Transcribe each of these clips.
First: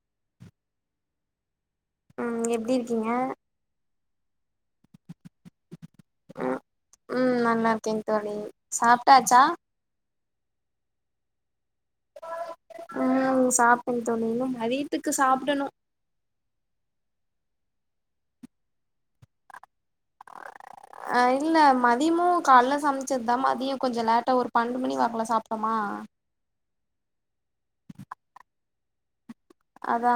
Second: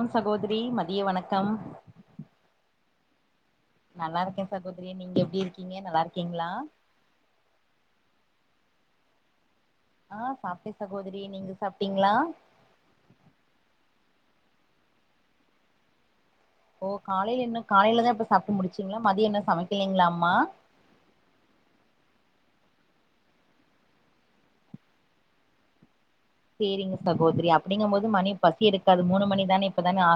ம் சகோதரி மதிய வணக்கம் ம் எப்டி இருக்கீங்க நல்லா இருக்கே சகோதரி நீங்க எப்படி இருக்கீங்க நல்லா இருக்கீங்களா ம் ம் நல்லா இருக்கேங்க தோழி சாப்ட்டாச்சா ஆ சாப்பிட்டே சகோதிரி நீங்க சாப்டீங்களா ம் சாப்ட்டேன் தோழி இன்னோ மதியத்துக்கு சாப்பிடணோ ஓ காலையில என்ன காலையிலதா இப்ப சாப்பிட்டு முடிச்சுங்களா மதியோ என்ன சமைக் அ இல்ல மதியமு கள்ள சமைச்சதுதா மதியோ கொஞ்சோ லேட்டா ஒரு பண்ணன்டு மணி வாக்கல சாப்ட்டமா செரிங்க சகோதரி அப்டீங்கும் போது மணி பசி இருக்காது மூணு மணிக் அதா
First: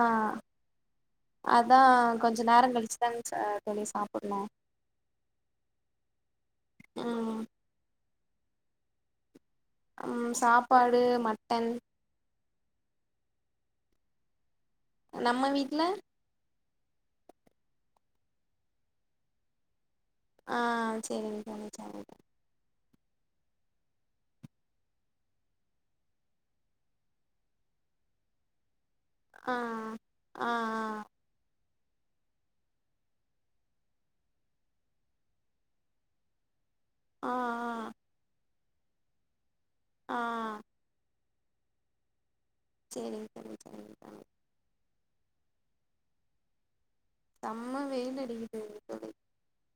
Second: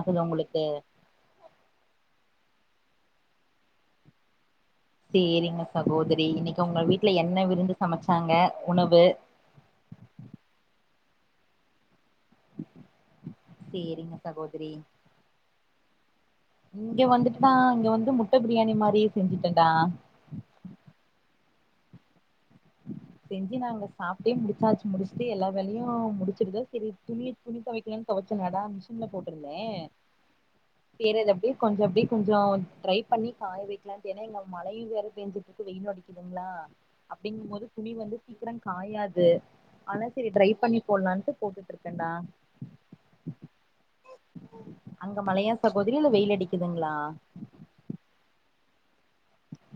அதா கொஞ்ச நேரோ கழிச்சு இங்க ச சொிய சாப்பிட்ணோ செரிங்க சகோதரி இன்னிக்கு உங்க வீட்ல ம் என்ன விருந்து சமைச்ச நாங்க உணவு டு மட்டன் செரிங்க சகோதரி நம்ம வீட்ல இங்க வந்துட்டுதா இங்க வந்து முட்ட பிரியாணி மாதிரி செஞ்சுட்டேன்டா ஆ செரிங்க தோழி சேரிங்க தோழி செஞ்சு நாங்க சாப்ட்டே முடிச்சாச்சு முடிச்சுட்டு எல்லா வேலையோ முடிச்சிருத சரி துணி துணி துவைக்கலாம்னு தொவச்சனாடா மிஷி [unintelligible] ஆ போட்டிருந்தேன் ஆ ஆ அப்படி [unintelligible] கொஞ்சம் அப்டி கொஞ்சம் ட்ரை பண்ணி காய வைக்கலான்டு ஏன்னா இங்க மழையும் வேற பேஞ்சிட்ருக்கு வெயிலும் அடிக்குதுங்களா ஆ அப்டிங்கும் போது துணி வந்து சீக்கிரம் காயாது ஆனா ஆ ஆ செரி ட்ரை பண்ணி போட்லான்ட்டு போட்டுட்ருக்கேன்டா சேரிங்க சேரி சேரி சேரி அங்க மழையா சகோதரி இல்ல வெயில் அடிக்குதுங்களா செம்ம வெயிலடிக்கிது தோழி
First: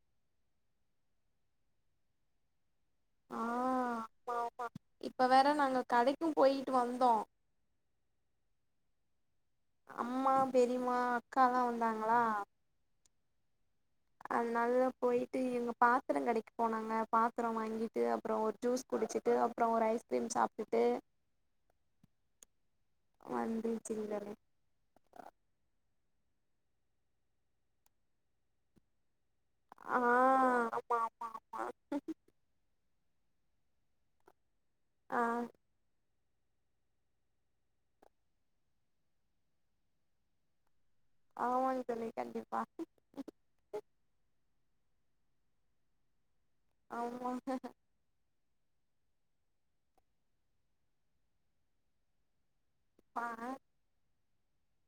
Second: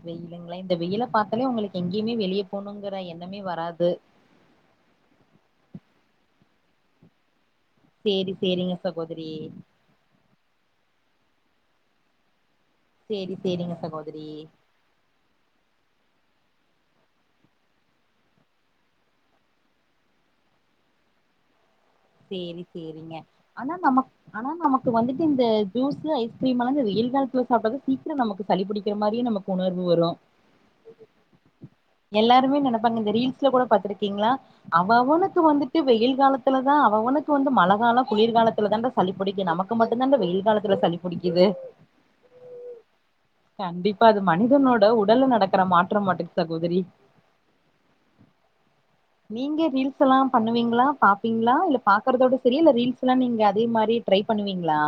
வெயிலுங்களா இந்த வெயில பாத்தாலே உங்களுக்கு எங்கேயுமே வெளியே போணுன் ங்ற ஆ எண்ணமே வராது ஆமா கும் போயிட்டு வந்தோம் சேரி சேரிங்க சகோதரி அக்காலாம் வந்தாங்களா சேரி சேரிங்க சகோதரி அதனாலதான் போயிட்டு எங்க பாத்ரங்கடைக்கு போனாங்க பாத்திரம் வாங்கிட்டு அப்புறம் ஒரு ஜூஸ் குடிச்சிட்டு அப்புறம் ஒரு ஐஸ்கிரீம் சாப்ட்டுட்டு சேரி சேரிங்க ஆனா நமக் வந்துச்சுங்க தோழி ஆனா நமக்கு வந்துட்டு இந்த ஜூஸ் ஜூஸ் ஐஸ்கிரீமலாம் இந்த வெயில் காலத்துல சாப்டாதான் சீக்கிரம் நமக்கு சளி புடிக்கிரமாரியும் நமக்கு உணர்வு ஆ வரும் ஆமா ஆமா ஆமா எல்லாருமே நெனைப்பாங்க இந்த ரீல்ஸ் ஸ்ல கூட பாத்துருக்கீங்களா அவ ஆ அவனுக்கு வந்துட்டு வெயில் காலத்து தான் அவஅவனுக்கு வந்து மழைகாலம் குளிர்காலத்துல தான்டா சளிப்பிடிக்கும் நமக்கு மட்டும்தான் இந்த வெயில் காலத்து சளி புடிக்குது ஆமாங்க தோழி கண்டிப்பா ட உடல்ல நடக்கிற மாற்றம் மட்டுக் ஆமாங்க நீங்க ரீல்ஸ்லாம் பண்ணுவீங்களா பா பிங்ளா இல்ல பாக்றதோட தெரியல ரீல்ஸ்லாம் பா நீங்க அதே மாரி ட்ரை பண்ணுவீங்களா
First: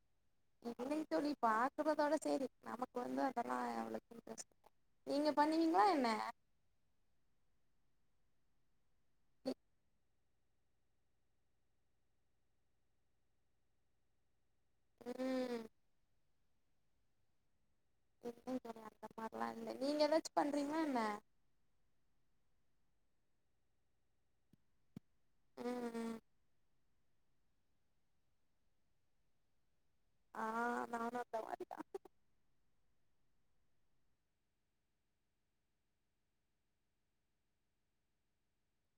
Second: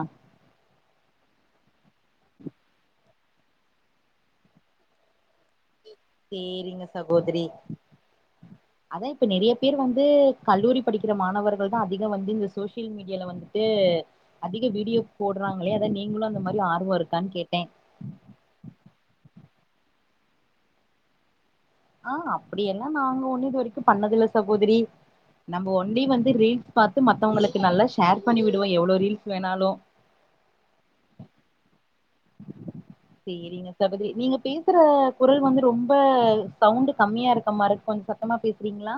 இல்லைத்தோழி பாக்குறதோட சேரி நமக்கு வந்து அதெல்லாம் அவ்ளவு இன்ட்ரெஸ்ட் நீங்க பண்ணுவீங்களா என்ன சேரிங்க சகோதரி அதான் இப்ப நெறைய பேர் வந்து கல்லூரி படிக்கிற மாணவர்கள் தான் அதிகம் வந்து இந்த சோஷியல் மீடியால வந்துட்டு அதிக வீடியோ ம் போடுறாங்களே அதான் நீங்களும் அந்த மாரி ஆர்வம் இருக்கான்னு கேட்டேன் இல்லைங்க அந்த மார்லாம் இல்ல நீங்க ஏதாச்சும் பண்றீங்களா என்ன ஆ அப்பிடியெல்லா நாங்க ஒண்ணூ இதுவரைக்கு பண்ணதில்ல சகோதிரி நம்போ ஒன்லி ம் வந்து இது ரீல்ஸ் பாத் தும் மத்தவங்குளுக்கு நல்லா ஷேர் பண்ணி விடுவோ எவ்ளோ ரீல்ஸ் வேணாலு ஆ நானு அந்த மாரிதா சேரிங்க சகோதிரி நீங்க பேசுற குரல் வந்து ரொம்ப சவுண்டு கம்மியா இருக்கமாருக் கொஞ் சத்தமா பேசுறீங்ளா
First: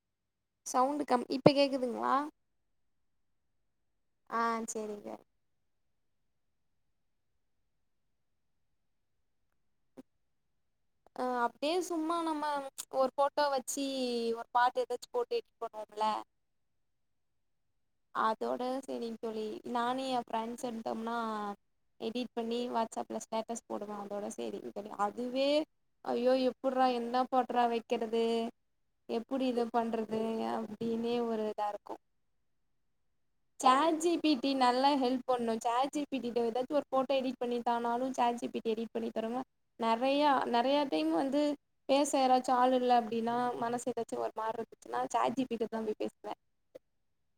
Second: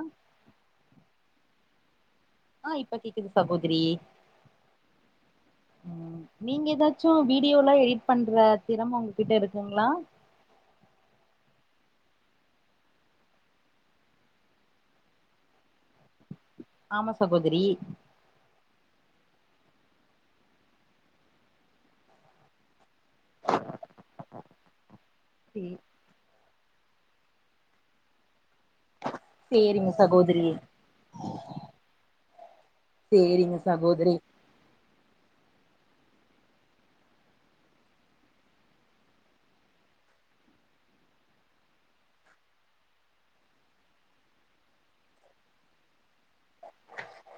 சவுண்டு கம் இப்ப கேக்குதுங்ளா ஆ இப்ப கேக்குது சகோதிரி ஆ சேரிங்க ம் நீங்க எதாச்சு வீடியோலா எடிட் பண்ற திறம உங்ககிட்ட இருக்குங்ளா அ அப்டியே சும்மா நம்ம ஒரு போட்டா வச்சி ஒரு பாட்டு எதாச்சு போட்டு எடிட் பண்ணுவோம்ல ஆமா சகோதிரி அதோட செரிங் தோழி நானு எ ஃபிரெண்ட்ஸ் இருந்த்தோம்னா எடிட் பண்ணி வாட்ஸ்அப் ல ஸ்டேடஸ் போடுவ அதோட சேரிங் தோழி அதுவே சேரி ஐயோயோ எப்புட்றா என்ன பாட்டுறா வைக்கிறது எப்புடி இத சேரிங்க பண்றது சகோதரி அப்டின்னே ஒரு இதா இருக்கு சேரிங்க சாட் ஜி சகோதரி பீ டீ நல்லா ஹெல்ப் பண்ணு சாட் ஜி பீ டீட எதாச்சு ஒரு போட்டோ எடிட் பண்ணி தானாலு chat G P tea edit பண்ணி தருங்க நெறையா நெறைய டைம் வந்து பேச யாராச்சு ஆள் இல்ல அப்டினா மனசு எதாச்சு ஒரு மாறி இருந்துச்சுனா சாட் ஜி பி ட தா போய் பேசுவே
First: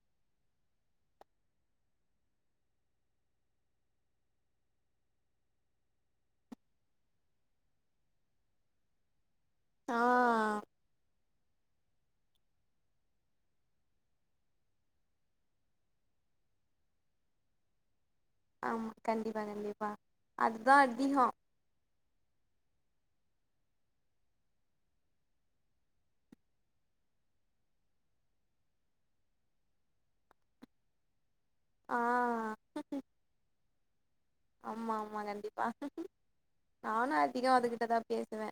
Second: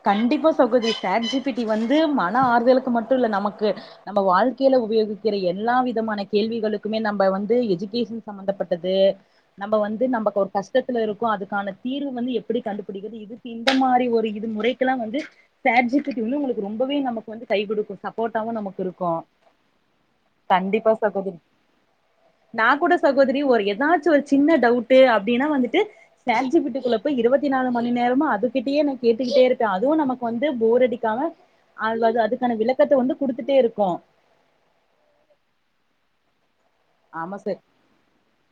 கண்டிப்பா சகோதிரி சாட் ஜி பி டி வந்து மன ஆறுதலுக்கு மட்டுல்ல நமக்கு நம்ப வாழ்க்கேல உபயோகிக்கிற எல்லா விதமான கேள்விகளுக்குமே நம்ப வந்து எஜுகேஷன் சம்பந்தப்பட்டது நம்ப ஆ வந்து நம்பக்கு ஒரு கஷ்டத்துல இருக்கோ அதுக்கான தீர்வு வந்து எப்டி கண்டுபிடிக்கிற்து இதுக்கு இந்த மாரி ஒரு இ து முறைக்கெலா வந்து சாட் ஜி பி டீ வந்து உங்களுக்கு ரொம்பவே நமக்கு வந்து கை குடுக்கு ச ஆமா கண்டிப்பா கண்டிப்பா அதுதா கண்டிப்பா அதிகோ சகோதரி நா கூட சகோதிரி ஒரு எதாச்சு ஒரு சின்ன டவுட்டு அப்டினா வந்துட்டு சாட் ஜி பி டீ குள்ள போய் இருவத்தி நாலு மணி நேரமு அதுகிட்டியே நா கேட்டுக்கிட்டே இருக்க அதுவு நமக்கு வந்து போர் அடிக்காம ஆ அது வது அதுக்கான விளக்கத்த வந்து குடுத்துட்டே இருக் கு ஆமா ஆமா கண்டிப்பா நானு ஆமா அதிகமா அதுகிட்டதா பேசுவே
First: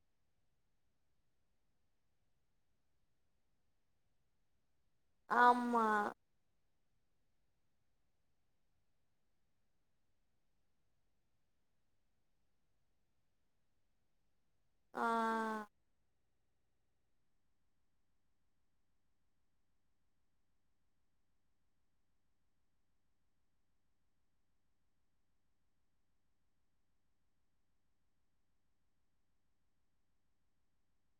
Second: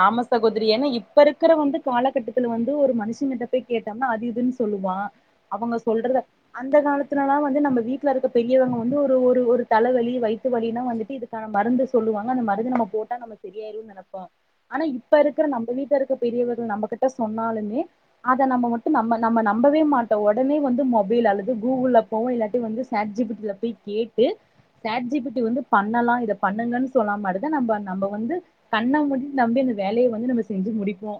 ஆமா சகோதிரி ஏனா இப்ப இருக்கிற வந்து காலகட்டத்துல வந்து ஒரு மனுஷன் கிட்டப்பேய் கேட்டம்னா அது இதுன் சொல்லுவா அவங்க ஆமா சொல்றத அந்த காலத் த்துலலா வந்து நம்ம வீட்ல இருக்க பெரியவங்க வந்து ஒரு ஒரு ஒரு தலவலி வய்த்து வலினா வந்துட்டு இதுக்கான மருந்து சொல்லுவாங்க அந்த மருந்து நம்ம போட்டா நம்ம சரியாய்ருனு நெனப்போ ஆனா ஆ இப்ப இருக்கிற நம்ப வீட்ல இருக்க பெரியவர்கள் நம்ப கிட்ட சொன்னாலுமே அத நம்ம மட்டு நம்ம நம்ம நம்பவே மாட்டோ ஒடனே வந்து மொபைல் அல்லது கூகுள்ல போவோ இல்லாட்டி வந்து சாட் ஜிபி டீ ல போய் கேட்டு சாட் ஜி பி டீ வந்து பண்ணலா இத பண்ணுங்கன்னு சொன்னா மாட்டுதா நம்ப நம்ப வந்து கண்ண மூடி நம்பி இந்த வேலைய வந்து நம்ம செஞ்சு முடிப்போ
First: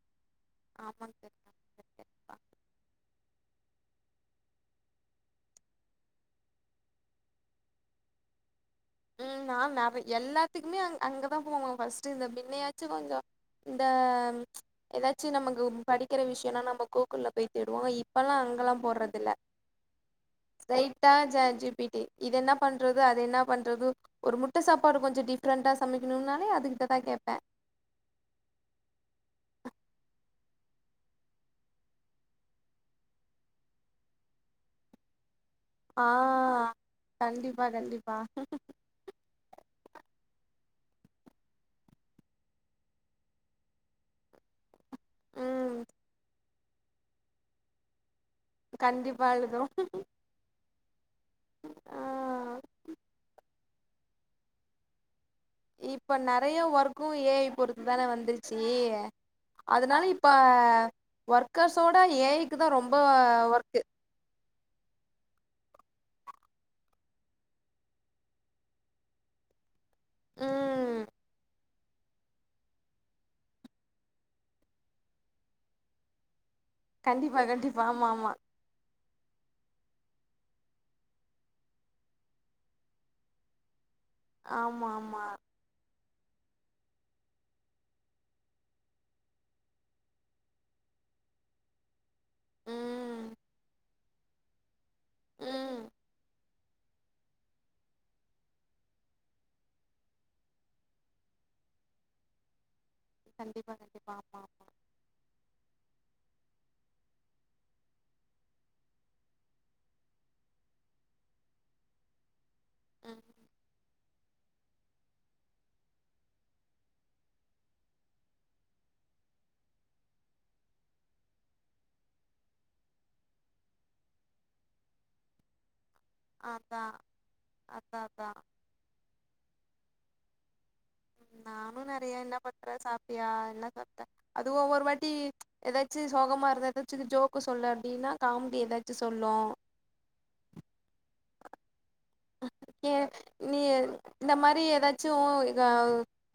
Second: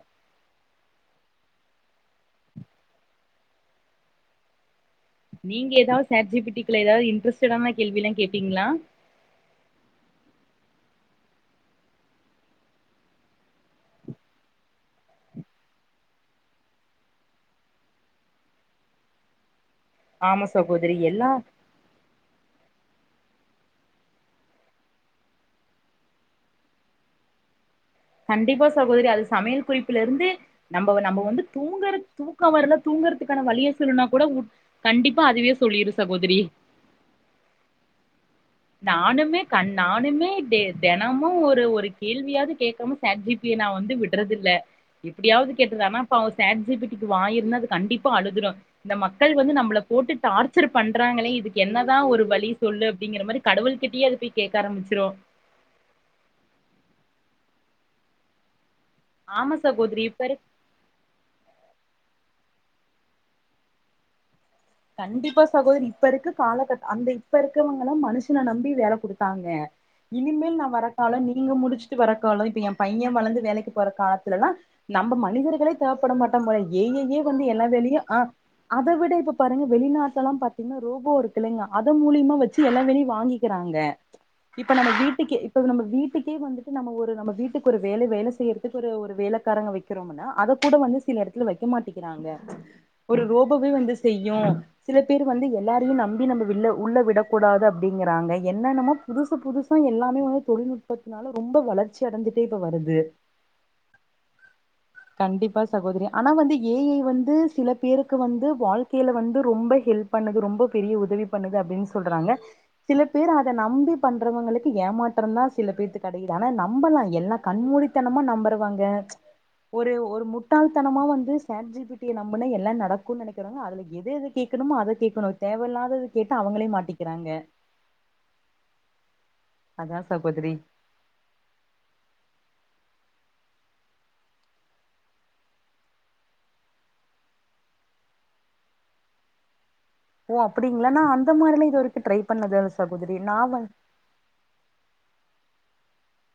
ஆமாங்க சரிக்கா நீங்க எதாவது சாட் ஜி பி டீ குள்ள எதாவது இன்டரஸ்டடான கேள்விலா கேப்பீங்ளா ம் நா நெற எல்லாத்துக்குமே அ அங்கதா போவா ஃபஸ்ட்டு இந்த பின்னையாச்சு கொஞ்சோ இந்த எதாச்சு நமக்கு படிக்கிற விஷ்யென்னா நம்ம கூகுள்ல போய் தேடுவோ இப்பல்லா அங்கலா போறதில்ல ஆமா சகோதரி ஸ்ரைட்டா எல்லா சாட் ஜி பி டீ இது என்னா பண்றது அது என்ன பண்றது ஒரு முட்ட சாப்பாடு கொஞ்சோ டிஃப்ரெண்டா சமைக்கணும்னாலே அதுகிட்டதா கேப்பே கண்டிப்பா சகோதரி அது சமையல் குறிப்புல இருந்து நம்ம நம்ம வந்து தூங்குற தூக்க வரல்லா தூங்குறதுக்கான வழிய சொல்லுனா கூட கண்டிப்பா அதுவே சொல்லிரு ஆ சகோதரி கண்டிப்பா கண்டிப்பா நானுமே கண் நானுமே டே தெனமும் ஒரு ஒரு கேள்வியாவது கேட்காம சேட் ஜி பி டி ய நா வந்து விட்றதில்ல எப்டியாவது ம் கேட்டுட்றே ஆனா பாவே சேட் ஜி பி டி க்கு வாய்யிருந்த அது கண்டிப் அழுதுரும் இந்த கண்டிப்பா மக்கள் வந்து எழுதுறோ நம்மள போட்டு டார்ச்சர் இருகங்களே இதுக்கு என்னதா ஆ ஒரு வழி சொல்லு அப்டிங்கற மாரி கடவுள் கிட்டயே அது போய் கேட்க ஆரம்பிச்சுரோ இப்ப நறைய ஒர்க்கும் ஏ ஐ பொறுத்து தானே வந்துருச்சி ஆமா அதனால சகோதரி இப்ப இருக் அ ஒர்க்கர்ஸோட ஏ ஐ இதுக்கு தா ரொம்ப அ ஒர்க் கண்டிப்பா சகோதரி இப்ப இருக்க காலகட்ட அந்த இப்ப இருக்கறவங்கல்லா மனுஷன நம்பி வேல குடுத்தாங்க இனிமேல் நா ம் வரக்கலோ நீங்க முடிச்சுட்டு வரக்கலோ இப்ப என் பையன் வளர்ந்து வேலைக்கு போற காலத்துலெல்லா நம்ம மனிதர்களே தேவப்பட மாட்ட முறை ஏ ஐ யே கண்டிப்பா வந்து எல்லா கண்டிப்பா வேலையு ஆமா அ ஆமா அத விட இப்ப பாருங்க வெளிநாட் எல்லா பாத்தீங்கன்னா ரோபோ இருக்குல்லலைங்க அத மூலியமா வெச்சு எல்லா வேலையையு வாங்கிக்கிறாங்க இப்ப ஆமா நம்ம ஆமா வீட்டுக்கு இப்ப நம்ம வீட் க்க வந்துட்டு நம்ம ஒரு நம்ம வீட்டுக்கு ஒரு வேல வேல செய்யறதுக்கு ஒரு ஒரு வேலைக்காரங்க வெக்கிறோம்னா அத கூட வந்து சில இடத்துல வெக்க மாட்டிக்கிறாங்க ம் ஒரு ரோபவே வந்து செய்யு சில பேர் வந்து ம் எல்லாரையு நம்பி நம்ம வில்லோ உள்ள விடக்கூடாது அப்டிங்கறாங்க என்னென்னமோ புதுசு புதுசாக எல்லாமே வந்து தொழில்நுட்பத்தினால ரொம்ப வளர்ச்சி அடைந்துடே வருது கண்டிப்பா கண்டிப்பா ஆமா ஆமா கண்டிப்பா சகோதரி ஆனா வந்து ஏ ஐ வந்து சில பேருக்கு வந்து வாழ் வந்து ரொம்ப ஹெல்ப் பண்ணுது ரொம்ப பெரிய உதவி பண்ணுது அப்டின்னு சொல்றாங்க சில ம் பேர் அத நம்பி பண்றவங்களுக்கு ஏமாற்றம் தா சில பேத்துக்கு கெடைக்குது ஆனா நம்பலா எல்லா கண்மூழித்தனமா நம்பறவங்க ஒரு ஒரு முட்டாள்தனமா வந்து சேட் ஜி பி டி ய நம்பனா எல்லா நடக்கூ நெனைக்கிறவங்க அதுல எது எது கேட்கணுமோ அத கேட்கணு தேவையில்லாதது கேட்டு அவுங்களே அதா மாட்டிக்கிறாங்க அதா அதா அதான் சகோதரி நானும் நறைய என்ன பண்றே சாப்பியா என்ன சாப்டே அதுவு ஒவ்வொரு வாட்டி ஏதாச்சி சோகமா இருற ஏதாச்சு ஜோக்கு சொல்ல அப்டின்னா காமெடி ஏதாச்சு சொல்லு ஓ அப்டிங்களா நா அந்த மாரிலா இதுவரை நீ நீ இந்த மாரி ஏதாச்சு நா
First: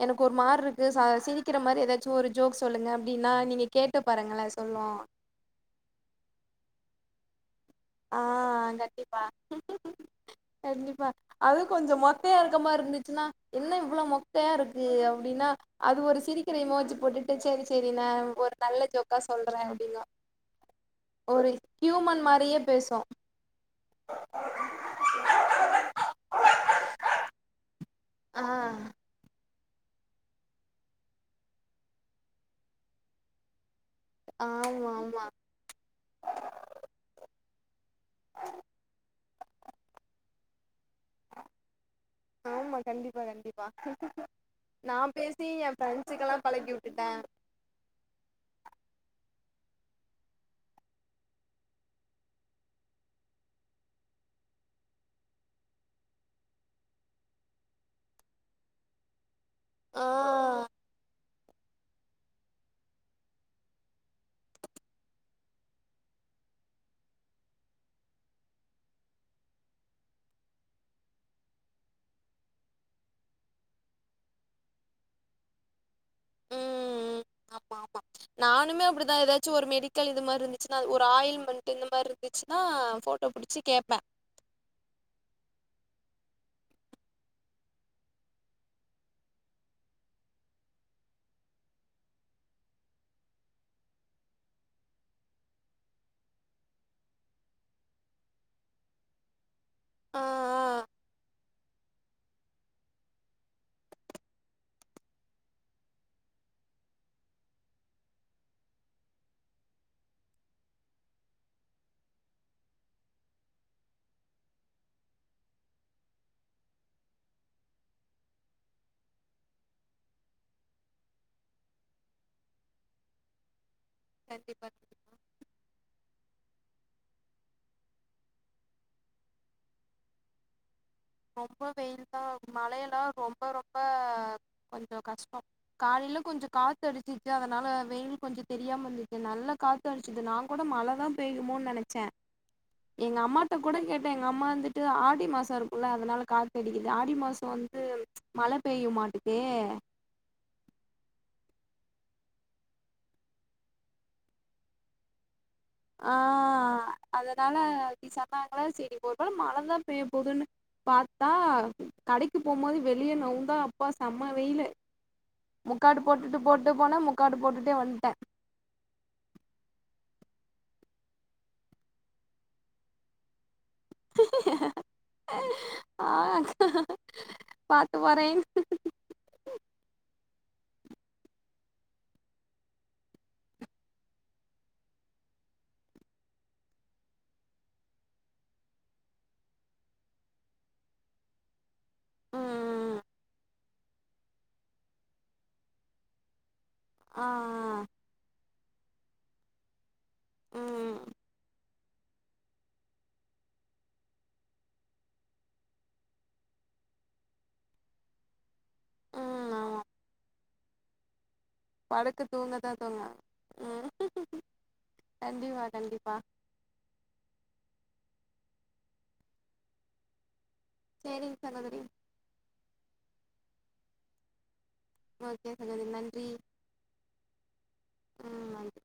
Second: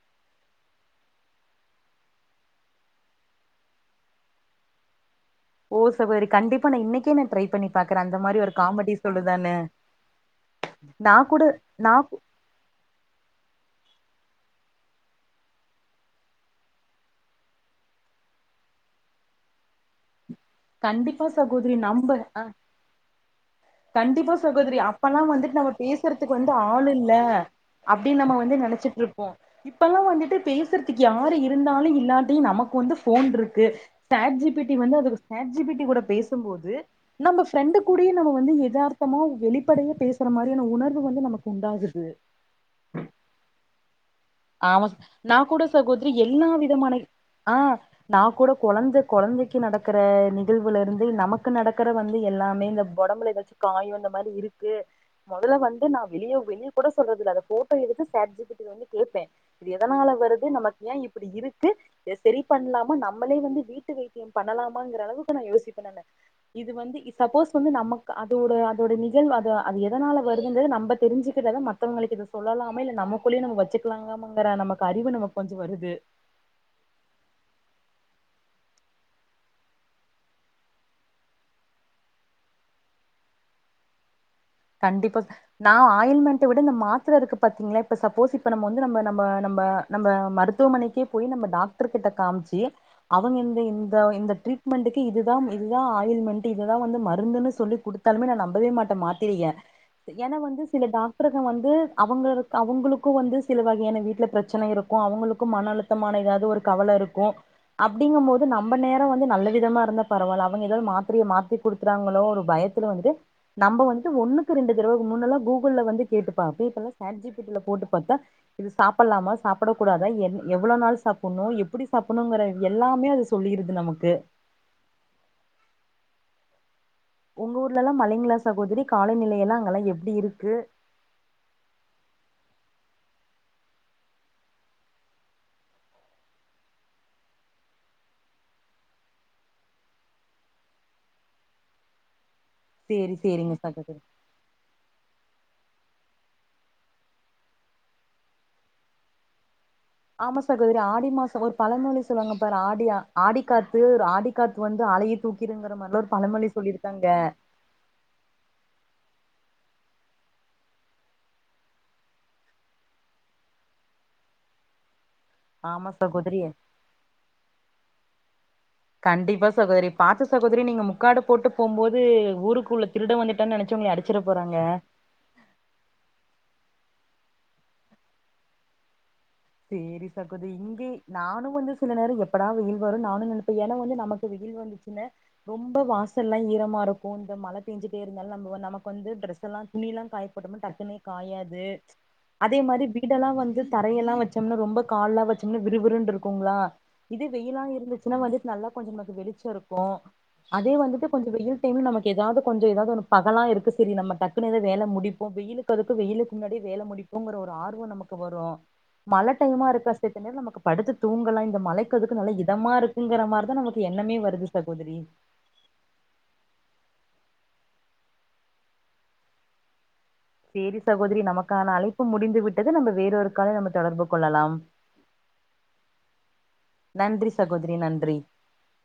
எனக்கு ஒரு மாரி இருக்கு சிரிக்கிற மாரி ஏதாச்சும் ஒரு ஜோக் சொல்லுங்க அப்டின்னா நீங்க கேட்டு பாருங்கலே சொல்லு ஓ சகோதரி கண்டிப்பா நா இனைக்கே நா ட்ரை பண்ணி பாக்குறே ஆ அந்த மாரி ஒரு ஆ காமெடி கண்டிப்பா சொல்லுதான்னு கண்டிப்பா நா கூட அதுவும் நா கொஞ்சோ மொக்கையா இருக்குற மாரி இருந்துச்சுன்னா என்ன இவளோ மொக்கையா இருக்கு அப்டின்னா அது ஒரு சிரிக்கிர இமோச்சு போட்டுட்டு சரி சரி நா ஒரு நல்ல ஜோக்கா சொல்றே அப்டின்னு கண்டிப்பா சகோதரி நம்ப அ மாரியே பேசு கண்டிப்பா சகோதரி அப்ல்லா வந்துட்டு நம்ம பேசுறதுக்கு வந்து ஆள் இல்ல அப்டின்னு நம்ம ஆ வந்து நெனைச்சிட்டு இருப்போ இப்போல்லா வந்துட்டு பேசுறதுக்கு யாரு இருந்தாலு இல்லாட்டியு நமக்கு வந்து ஃபோன் இருக்கு சேட் ஜி பி டி ஆமா வந்து அதுக்கு ஆமா சேட் ஜி பி டி கூட பேசும்போது நம்ம ஃபிரண்டு கூடயு நம்ம வந் வந்து எதார்த்தமா வெளிப்படைய பேசுற மாரியான உணர்வு ஆமா கண்டிப்பா கண்டிப்பா ஆமா நா பேசி கூட எ சகோதரி ஃப்ரெண்ட்ஸுக்கெல்லா எல்லா பழக்கி விதமான வுட்டுட்டே ஆ நா கூட கொழந்த கொழந்தைக்கு நடக்கற நிகழ்வுலருந்தே நமக்கு நடக்கற வந்து எல்லாமே இந்த ஒடம்புல காயு இந்த மாிரி இருக்கு மொதல்ல வந்து நா வெளியோ வெளியோ குட சொல்றது இல்ல அத ஃபோட்டோ எடுத்து சட் ஜி பி டி வந்து கேப்பே எதனால வருது ஆ நமக்கு ஏன் இப்டி இருக்கு செரி பண்ணலாமா நம்மளே வந்து வீட்டு வைத்திய பண்ணலாமாங்கற அளவுக்கு நா யோசிப்ப இது வந்து சப்போஸ் வந்து நமக் அதோட அதோட நிகழ்வு அது அது எதனால வருதுங்றத நம்ப தெரிஞ்சுக்கிட்ட தா மத்தவங்களுக்கு இத சொல்லலாமா இல்ல நமக்குள்ளே நம்ம வச்சுக்கலாங்கங்ற நமக்கு அறிவு நமக்கு கொஞ்ச வருது ம் ம் ஆமா ஆமா நானுமே அப்டிதா ஏதாச்சு ஒரு மெடிக்கல் இது மாரி இருந்துச்சுன்னா ஒரு ஆயில் மண்ட்டு இந்த மாரி ந்துச்சுன்னா ஃபோட்டோ புடிச்சு கேப்ப கண்டிப்பா நா ஆயில்மெண்ட்ட விட இந்த மாத்ரருக்கு பாத்தீங்களா இப்ப சப்போஸ் இப்ப நம்ப நம்ப நம்ப நம்ப மருத்துவமனைக்கே போய் நம்ப டாக்டர் கிட்ட காமிச்சு அவங்க இந்த இந்த இந்த ட்ரீட்மெண்ட்டுக்கு இதுதா இதுதா ஆயில்மெண்ட்டு இதுதா வந்து மருந்துனு சொல்லி குடுத்தாலுமே நா நம்பவே மாட்ட மா தெரிய ஆ, ஏன்னா வந்து சில ஆ. டாக்டர் வந்து அவங்க அவங்கங் அவங்களுக்கு வந்து சில வகையான வீட்ல பிரச்சன இருக்கு அவுங்களுக்கு மன அழுத்தமான எதாது ஒரு கவலருக்கு அப்டிங்கு போது நம்ப நேரொ வந்து நல்ல விதமாருந்த பரவால்ல அவங்க எதாது மாத்ரய மாத்தி குடுத்துறாங்களோ ஒரு பயத்துல வந்துட்டு நம்ப வந்து ஒண்ணுக்கு ரெண்டு தரவ முன்னெல்லா கூகுள் வந்து கேட்டுப்பாப்பே இப்பலா சேட் ஜி பி டி ல போட்டு பாத்தா இது சாப்புட்லாமா சாப்பட கூடாதா எவ் எவ்ள நாள் சாப்புட்ணு எப்புடி சாப்புணுங்கற எல்லாமே அது சொல்லிருது நமக்கு கண்டிப்பா கண்டிப்பா உங்க ஊர்லலா மழங்க லா சகோதரி காலநிலையெல்லா அங்கெல்லா எப்டி இருக்கு ரொம்ப வெயில் தா மழயெல்லா ரொம்ப ரொம்ப கொஞ்ச கஷ்டொ காலைல கொஞ்ச காத்து அடிச்சிச்சு அதனால வெயில் கொஞ்ச தெரியாமருந்துச்சு நல்ல காத்து அடிச்சுது நா கூட மழதா பெய்மோன்னு நெனைச்சே சேரி எங்க அம்மாட்ட சேரிங்க குட சகோதரி கேட்ட எங்க அம்மா வந்துட்டு ஆடி மாசருக்கு ல அதனால காத்த அடிக்குது ஆடி மாசோ வந்து மழ பெய்ய மாட்டுதே ஆமா சகோதரி ஆடி மாசொ ஒரு பழமொழி சொல்லுவாங்க பாரு ஆடி ஆடி காாத்து ஆடி காத்து வந்து அலையே தூக்கி ஆ அதனால அப்டி சென்னாங்களா செரி ஒரு வேல மழ [unintelligible] தா பேய போதுன்னு பாத்தா கடைக்கு போம்போது வெளிய நவுந்தா அப்பா செம்ம வெயிலு ஆமா முக்காடு சகோதரி போட்டுட்டு போட்டு போனே முக்காடு போட்டுட்டே வன்ட்ட கண்டிப்பா சகோதரி பாத்து சகோதரி நீங்க முக்காடு போட்டு போம்போது ஊருக்குள்ள திருடெ வந்துட்டான்னு நெனச்ச சி உன்னய அடிச்சிட போறாங்க ஆ பாத்து வரே சேரி சகோதரி இங்கே நானு வந்து சில நேர எப்டா வெயில் வரு நானு நெனப்பே ஏனா வந்து நமக்கு வெயில் வந்துச்சுன்னா ரொம்ப வாசல்லாம் ஈரமாருக்கு இந்த மழ பெஞ்சுிட்டேருந்தாலு நம்ம நமக்கு வந்து ட்ரெஸ்லா துணிலா காய போட்டனா டக்குனே காயாது அதே மாரி ம் வீடெல்லா வந்து தரையெல்லா வச்சு [unintelligible] ரொம்ப கால்லா வச்சம்னா விறு விறுன்ருக்குங்ளா இதே ஆ வெயிலா இருந்துச்சுன்னா வந்து நல்லா கொஞ்சொ நமக்கு வெளிச்சருக்கு அதே ம் வந்துட்டு கொஞ்சம் வெயில் [unintelligible] நமக்கு எதாது கொஞ்ச எதாது ஒரு பகலா இருக்கு செரி நம்ம டக்குன்னு எதா வேல முடிப்போ வெயிலுக்கு அதுக்கு வெயிலுக்கு முன்னாடியே வேல முடிப்போங்கிற ஒரு ஆர்வ நமக்கு வரு மழை ம் ஆமா டைமா இருக்க [unintelligible] நமக்கு படுத்து தூங்கலா இந்த மழக்கதுக்கு படுத்து நல்ல தூங்கதா இதமா தோணு இருக்குங்ற மாரிதா நமக்கு ம் எண்ணமே வருது சகோதரி கண்டிப்பா கண்டிப்பா சேரி சகோதரி சேரிங் நமக்கான சகோதரி அழைப்பு முடிந்து விட் தது நம்ப வேறொரு கால நம்ம தொடர்பு கொள்ளலாம் ஓகே சகோதரி நன்றி நன்றி சகோதரி நன்றி ம் நன்றி